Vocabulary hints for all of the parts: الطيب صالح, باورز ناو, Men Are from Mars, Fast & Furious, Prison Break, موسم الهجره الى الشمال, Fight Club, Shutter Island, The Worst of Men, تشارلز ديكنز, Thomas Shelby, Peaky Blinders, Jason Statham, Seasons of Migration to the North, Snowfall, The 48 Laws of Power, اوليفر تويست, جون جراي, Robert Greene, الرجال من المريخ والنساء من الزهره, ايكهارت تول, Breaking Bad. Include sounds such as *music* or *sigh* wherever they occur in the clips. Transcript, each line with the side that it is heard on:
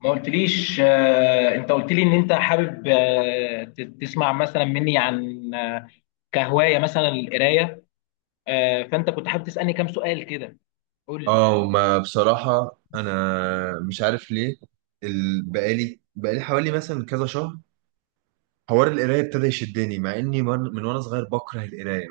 left: ما قلتليش انت قلت لي ان انت حابب تسمع مثلا مني عن كهوايه مثلا القرايه. فانت كنت حابب تسالني كام سؤال كده. قول لي.
right: اه، ما بصراحة أنا مش عارف ليه. بقالي حوالي مثلا كذا شهر حوار القراية ابتدى يشدني، مع إني من وأنا صغير بكره القراية.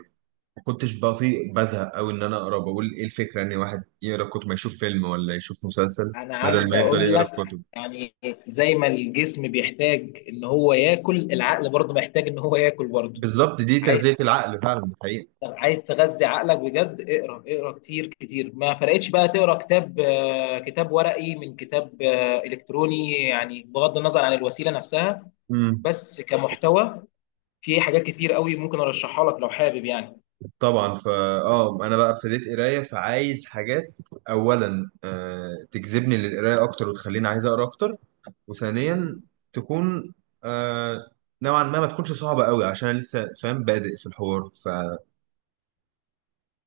right: ما كنتش بطيء بزهق أوي إن أنا أقرأ. بقول إيه الفكرة إن واحد يقرأ كتب، ما يشوف فيلم ولا يشوف مسلسل
left: انا
right: بدل
left: عايز
right: ما يفضل
left: اقول
right: يقرأ في
left: لك،
right: كتب.
left: يعني زي ما الجسم بيحتاج ان هو ياكل، العقل برضه محتاج ان هو ياكل برضه.
right: بالظبط، دي
left: عايز،
right: تغذية العقل فعلا، دي حقيقة.
left: طب عايز تغذي عقلك بجد اقرا، اقرا كتير ما فرقتش بقى تقرا كتاب كتاب ورقي من كتاب الكتروني، يعني بغض النظر عن الوسيله نفسها،
right: امم
left: بس كمحتوى. في حاجات كتير قوي ممكن ارشحها لك لو حابب، يعني
right: طبعا. فا اه انا بقى ابتديت قرايه، فعايز حاجات، اولا تجذبني للقرايه اكتر وتخليني عايز اقرا اكتر، وثانيا تكون آه نوعا ما ما تكونش صعبة قوي، عشان انا لسه فاهم بادئ في الحوار. ف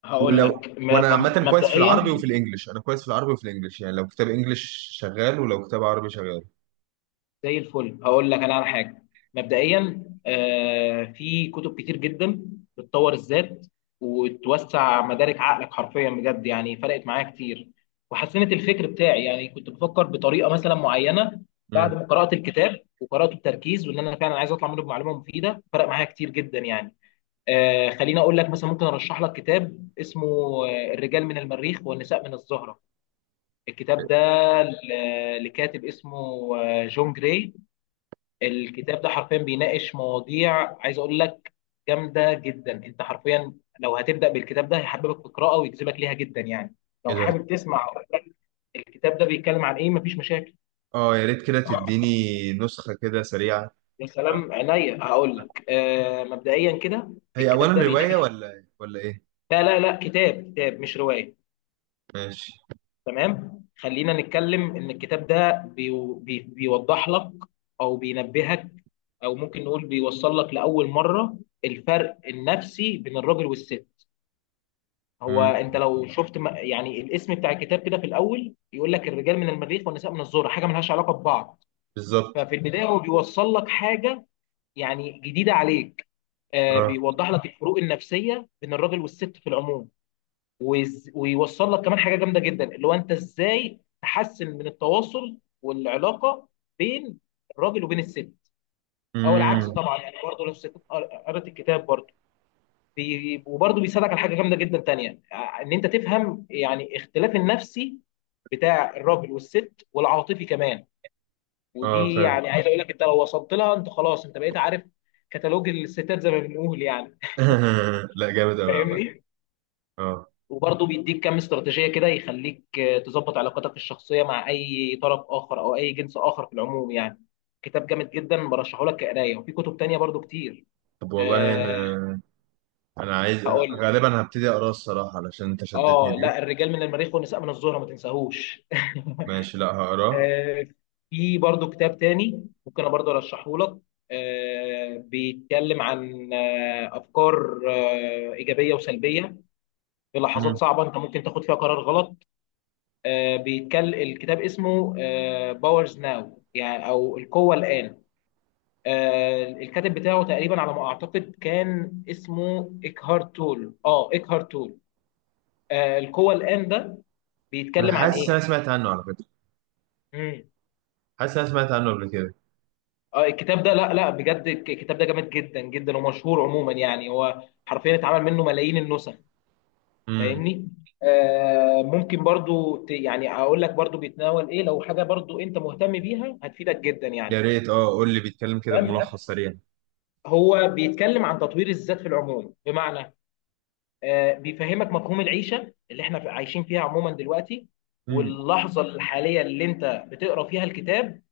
left: هقول
right: ولو،
left: لك
right: وانا عامة كويس في العربي
left: مبدئيا.
right: وفي الانجليش. انا كويس في العربي وفي الانجليش، يعني لو كتاب انجليش شغال، ولو كتاب عربي شغال.
left: زي الفل، هقول لك انا على حاجه. مبدئيا في كتب كتير جدا بتطور الذات وتوسع مدارك عقلك حرفيا، بجد يعني فرقت معايا كتير وحسنت الفكر بتاعي. يعني كنت بفكر بطريقه مثلا معينه، بعد
right: امم
left: ما قرات الكتاب وقراته بتركيز وان انا فعلا عايز اطلع منه بمعلومه مفيده، فرق معايا كتير جدا يعني. آه، خليني اقول لك مثلا، ممكن ارشح لك كتاب اسمه الرجال من المريخ والنساء من الزهره. الكتاب ده لكاتب اسمه جون جراي. الكتاب ده حرفيا بيناقش مواضيع، عايز اقول لك جامده جدا. انت حرفيا لو هتبدا بالكتاب ده هيحببك في القراءه ويجذبك ليها جدا يعني. لو
right: ايه ده؟
left: حابب تسمع أقول لك الكتاب ده بيتكلم عن ايه، مفيش مشاكل.
right: اه يا ريت كده تديني نسخة كده سريعة.
left: يا سلام، عينيا. هقول لك آه، مبدئيا كده،
right: هي اولا
left: الكتاب ده
right: رواية
left: بيناقش،
right: ولا ايه؟
left: لا لا لا، كتاب كتاب مش روايه.
right: ماشي.
left: تمام، خلينا نتكلم ان الكتاب ده بيو- بي بيوضح لك، او بينبهك، او ممكن نقول بيوصل لك لاول مره الفرق النفسي بين الراجل والست. هو
right: امم
left: انت لو شفت يعني الاسم بتاع الكتاب كده في الاول، يقول لك الرجال من المريخ والنساء من الذره، حاجه ملهاش علاقه ببعض.
right: بالظبط.
left: ففي البدايه هو بيوصل لك حاجه يعني جديده عليك.
right: اه.
left: بيوضح لك الفروق النفسيه بين الراجل والست في العموم، ويوصل لك كمان حاجه جامده جدا اللي هو انت ازاي تحسن من التواصل والعلاقه بين الراجل وبين الست، او العكس
right: امم
left: طبعا، يعني برضه لو الست قرأت الكتاب برضه. وبرضه بيساعدك على حاجه جامده جدا تانيه، ان انت تفهم يعني اختلاف النفسي بتاع الراجل والست والعاطفي كمان.
right: اه
left: ودي
right: فاهم.
left: يعني عايز اقول لك انت لو وصلت لها انت خلاص انت بقيت عارف كتالوج الستات زي ما بنقول يعني.
right: *laughs* لا جامد قوي يا عم.
left: فاهمني؟
right: اه
left: وبرضه بيديك كام استراتيجية كده يخليك تظبط علاقاتك الشخصية مع أي طرف آخر أو أي جنس آخر في العموم يعني. كتاب جامد جدا برشحه لك كقراية، وفي كتب تانية برضه كتير.
right: طب والله
left: أه،
right: انا، انا عايز،
left: هقول،
right: غالبا هبتدي اقراه الصراحه، علشان انت شدتني
left: اه، لا
right: ليه.
left: الرجال من المريخ والنساء من الزهرة ما تنساهوش. *laughs*
right: ماشي، لا هقراه.
left: آه، في برضو كتاب تاني ممكن انا برضو ارشحه لك، بيتكلم عن افكار ايجابيه وسلبيه في لحظات
right: امم
left: صعبه انت ممكن تاخد فيها قرار غلط. بيتكلم، الكتاب اسمه باورز ناو، يعني او القوه الان. الكاتب بتاعه تقريبا على ما اعتقد كان اسمه ايكهارت تول، اه ايكهارت تول. القوه الان ده
right: انا
left: بيتكلم عن
right: حاسس إن
left: ايه؟
right: انا سمعت عنه على فكره،
left: امم،
right: حاسس إن انا سمعت عنه قبل كده.
left: اه، الكتاب ده، لا لا، بجد الكتاب ده جامد جدا جدا ومشهور عموما، يعني هو حرفيا اتعمل منه ملايين النسخ.
right: امم
left: فاهمني؟ آه، ممكن برضو يعني اقول لك برضو بيتناول ايه، لو حاجه برضو انت مهتم بيها هتفيدك جدا يعني.
right: يا ريت، اه قول لي بيتكلم كده
left: تمام،
right: بملخص سريع.
left: هو بيتكلم عن تطوير الذات في العموم، بمعنى بيفهمك مفهوم العيشه اللي احنا عايشين فيها عموما دلوقتي،
right: امم
left: واللحظه الحاليه اللي انت بتقرا فيها الكتاب.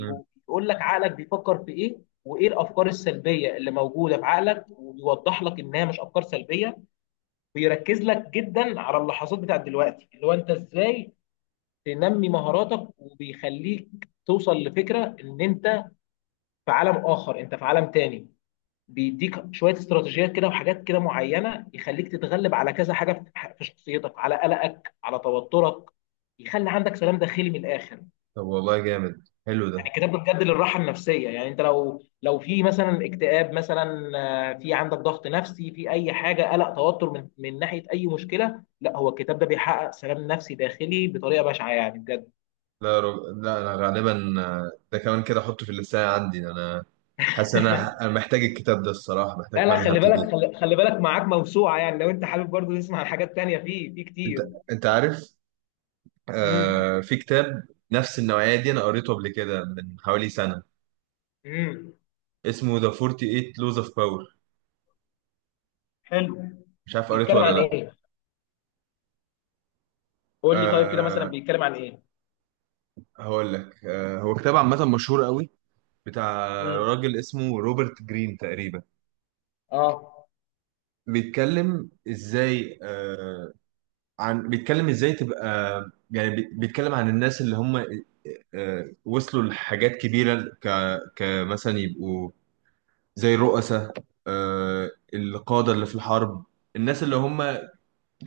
right: امم
left: بيقول لك عقلك بيفكر في ايه، وايه الافكار السلبيه اللي موجوده في عقلك، وبيوضح لك انها مش افكار سلبيه. بيركز لك جدا على اللحظات بتاعت دلوقتي، اللي هو انت ازاي تنمي مهاراتك، وبيخليك توصل لفكره ان انت في عالم اخر، انت في عالم تاني. بيديك شويه استراتيجيات كده وحاجات كده معينه، يخليك تتغلب على كذا حاجه في شخصيتك، على قلقك، على توترك، يخلي عندك سلام داخلي من الاخر.
right: طب والله جامد، حلو
left: يعني
right: ده.
left: الكتاب ده بجد للراحه النفسيه، يعني انت لو، لو في مثلا اكتئاب مثلا، في عندك ضغط نفسي في اي حاجه، قلق، توتر من ناحيه اي مشكله، لا هو الكتاب ده بيحقق سلام نفسي داخلي بطريقه بشعه، يعني بجد.
right: لا انا غالبا ده كمان كده احطه في اللسان عندي. حاسس إن انا محتاج الكتاب ده الصراحه،
left: لا
right: محتاج
left: لا،
right: فعلا،
left: خلي
right: هبتدي.
left: بالك، خلي بالك معاك موسوعه، يعني لو انت حابب برضه تسمع حاجات تانيه، فيه في
right: انت،
left: كتير.
right: انت عارف،
left: امم،
right: آه، في كتاب نفس النوعيه دي انا قريته قبل كده من حوالي سنه،
left: امم،
right: اسمه The 48 Laws of Power.
left: حلو.
right: مش عارف قريته
left: بيتكلم
right: ولا
left: عن
right: لا.
left: ايه؟ قول لي طيب كده مثلا
right: أه
left: بيتكلم عن ايه.
right: هقول لك، أه هو كتاب عامة مشهور قوي، بتاع
left: امم،
right: راجل اسمه روبرت جرين تقريبا.
left: اه،
right: بيتكلم ازاي، بيتكلم ازاي تبقى، يعني بيتكلم عن الناس اللي هم، أه، وصلوا لحاجات كبيرة، كمثلا يبقوا زي الرؤساء، أه، القادة اللي في الحرب، الناس اللي هم،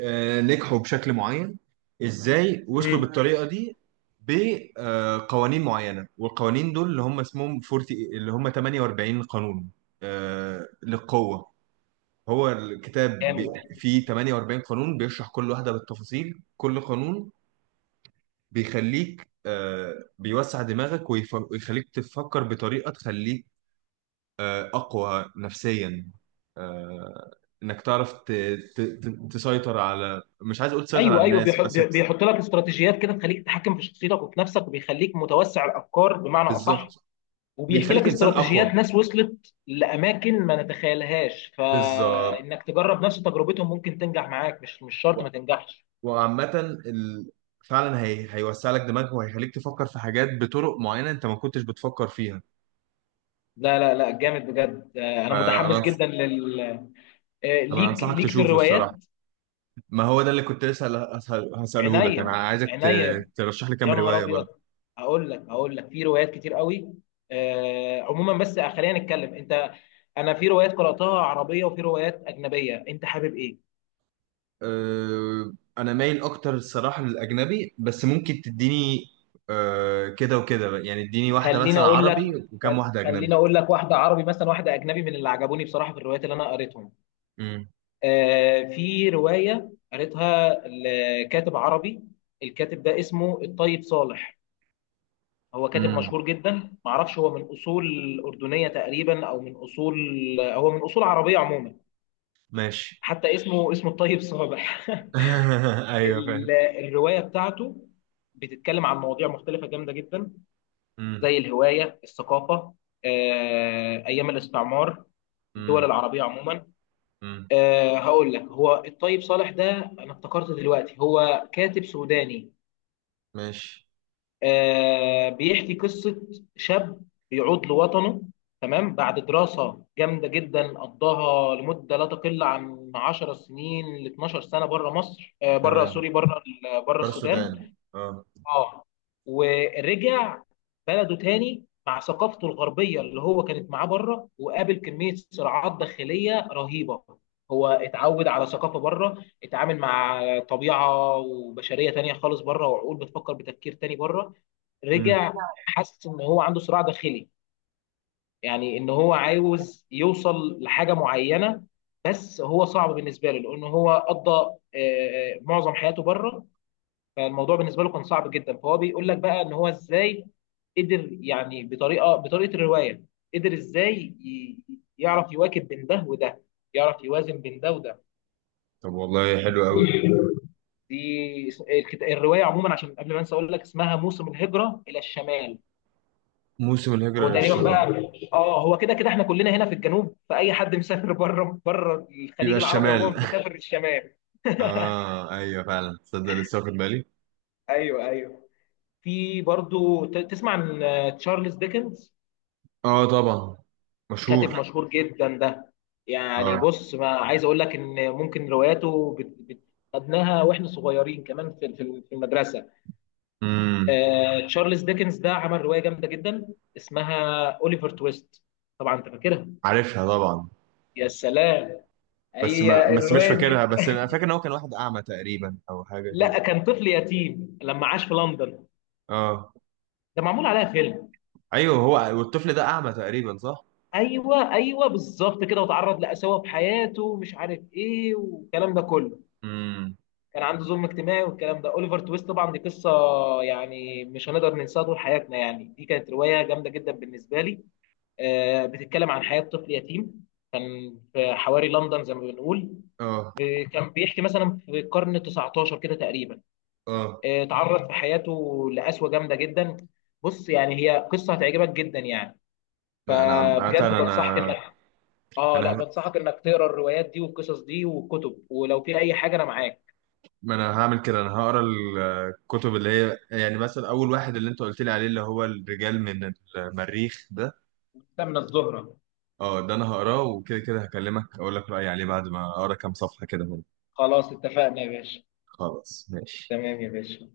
right: نجحوا بشكل معين. ازاي وصلوا
left: امم،
right: بالطريقه دي؟ بقوانين معينه، والقوانين دول اللي هم اسمهم 40، اللي هم 48 قانون، آه، للقوه. هو الكتاب بي-
left: جامد.
right: فيه 48 قانون، بيشرح كل واحده بالتفاصيل، كل قانون بيخليك، بيوسع دماغك، ويخليك تفكر بطريقه تخليك اقوى نفسيا، آه، انك تعرف تسيطر على، مش عايز اقول تسيطر
left: ايوه
right: على
left: ايوه،
right: الناس بس.
left: بيحط لك استراتيجيات كده تخليك تتحكم في شخصيتك وفي نفسك، وبيخليك متوسع الافكار بمعنى اصح.
right: بالظبط،
left: وبيحكي لك
right: بيخليك انسان
left: استراتيجيات
right: اقوى.
left: ناس وصلت لاماكن ما نتخيلهاش،
right: بالظبط.
left: فانك تجرب نفس تجربتهم ممكن تنجح معاك، مش شرط
right: و-
left: ما تنجحش.
right: وعامه، ال... فعلا هيوسع لك دماغك وهيخليك تفكر في حاجات بطرق معينه انت ما كنتش بتفكر فيها.
left: لا لا لا، جامد بجد. انا متحمس
right: فانا،
left: جدا لل،
right: انا
left: ليك
right: انصحك
left: ليك في
right: تشوفه
left: الروايات.
right: الصراحه. ما هو ده اللي كنت لسه هساله لك. انا
left: عينيا،
right: عايزك
left: عينيا.
right: ترشح لي كام
left: يا نهار
right: روايه
left: ابيض،
right: برضه.
left: هقول لك، هقول لك في روايات كتير قوي آه عموما، بس خلينا نتكلم انت، انا في روايات قراتها عربيه وفي روايات اجنبيه، انت حابب ايه؟
right: أه، انا مايل اكتر الصراحه للاجنبي، بس ممكن تديني أه كده وكده بقى. يعني اديني واحده
left: خليني
right: مثلا
left: اقول لك،
right: عربي وكام واحده
left: خليني
right: اجنبي.
left: اقول لك واحده عربي مثلا واحده اجنبي من اللي عجبوني بصراحه في الروايات اللي انا قريتهم.
right: امم
left: آه، في روايه قريتها لكاتب عربي، الكاتب ده اسمه الطيب صالح. هو كاتب
right: امم
left: مشهور جدا، معرفش هو من اصول اردنيه تقريبا او من اصول، هو من اصول عربيه عموما.
right: ماشي.
left: حتى اسمه، اسمه الطيب صابح.
right: *laughs*
left: *laughs*
right: ايوه
left: ال- الروايه بتاعته بتتكلم عن مواضيع مختلفه جامده جدا،
right: فاهم.
left: زي الهوايه، الثقافه، ايام الاستعمار، الدول
right: امم
left: العربيه عموما.
right: امم
left: هقول لك، هو الطيب صالح ده، انا افتكرت دلوقتي هو كاتب سوداني.
right: ماشي
left: آه بيحكي قصة شاب بيعود لوطنه، تمام، بعد دراسة جامدة جدا قضاها لمدة لا تقل عن 10 سنين ل 12 سنة بره مصر، آه بره
right: تمام.
left: سوري، بره بره
right: بارسودان،
left: السودان.
right: اه.
left: اه، ورجع بلده تاني مع ثقافته الغربية اللي هو كانت معاه بره، وقابل كمية صراعات داخلية رهيبة. هو اتعود على ثقافة بره، اتعامل مع طبيعة وبشرية تانية خالص بره، وعقول بتفكر بتفكير تاني بره،
right: امم
left: رجع. حس ان هو عنده صراع داخلي، يعني ان هو عاوز يوصل لحاجه معينه، بس هو صعب بالنسبه له لان هو قضى معظم حياته بره. فالموضوع بالنسبه له كان صعب جدا، فهو بيقول لك بقى ان هو ازاي قدر يعني بطريقه، الروايه قدر ازاي يعرف يواكب بين ده وده، يعرف يوازن بين ده وده.
right: طب والله حلو قوي.
left: دي الروايه عموما عشان قبل ما انسى اقول لك اسمها موسم الهجره الى الشمال.
right: موسم
left: هو
right: الهجرة
left: تقريبا
right: للشمال
left: بقى، اه هو كده كده احنا كلنا هنا في الجنوب، فاي حد مسافر *laughs* بره، بره
right: بيبقى
left: الخليج العربي
right: الشمال.
left: عموما
right: *laughs*
left: مسافر الشمال.
right: اه ايوه فعلا، تصدق لسه واخد بالي.
left: ايوه ايوه. في برضو تسمع عن تشارلز ديكنز،
right: اه طبعا،
left: كاتب
right: مشهور.
left: مشهور جدا ده. يعني
right: اه
left: بص، ما عايز اقول لك ان ممكن رواياته خدناها واحنا صغيرين كمان في في المدرسه.
right: امم
left: تشارلز ديكنز ده عمل روايه جامده جدا اسمها اوليفر تويست، طبعا انت فاكرها.
right: عارفها طبعا.
left: يا سلام،
right: بس ما
left: هي
right: بس مش
left: الروايه
right: فاكرها،
left: دي،
right: بس انا فاكر ان هو كان واحد اعمى تقريبا، او حاجه كده.
left: لا كان طفل يتيم لما عاش في لندن.
right: اه
left: ده معمول عليها فيلم.
right: ايوه هو، والطفل ده اعمى تقريبا، صح؟
left: ايوه ايوه بالظبط كده، وتعرض لقساوه في حياته ومش عارف ايه والكلام ده كله،
right: امم
left: كان عنده ظلم اجتماعي والكلام ده. اوليفر تويست طبعا دي قصه يعني مش هنقدر ننساها طول حياتنا، يعني دي كانت روايه جامده جدا بالنسبه لي. آه بتتكلم عن حياه طفل يتيم كان في حواري لندن زي ما بنقول.
right: اه.
left: آه كان بيحكي مثلا في القرن 19 كده تقريبا،
right: اه
left: اتعرض في حياته لقسوه جامده جدا. بص يعني هي قصه هتعجبك جدا يعني.
right: لا انا
left: فبجد بنصحك
right: انا
left: انك، اه لا
right: انا،
left: بنصحك انك تقرا الروايات دي والقصص دي والكتب، ولو في اي حاجه انا معاك.
right: ما انا هعمل كده، انا هقرا الكتب اللي هي يعني، مثلا اول واحد اللي انت قلت لي عليه، اللي هو الرجال من المريخ ده.
left: من الزهره.
right: اه ده انا هقراه، وكده كده هكلمك اقول لك رايي عليه بعد ما اقرا كام صفحه كده منه.
left: خلاص اتفقنا يا باشا.
right: خلاص ماشي.
left: تمام يا باشا.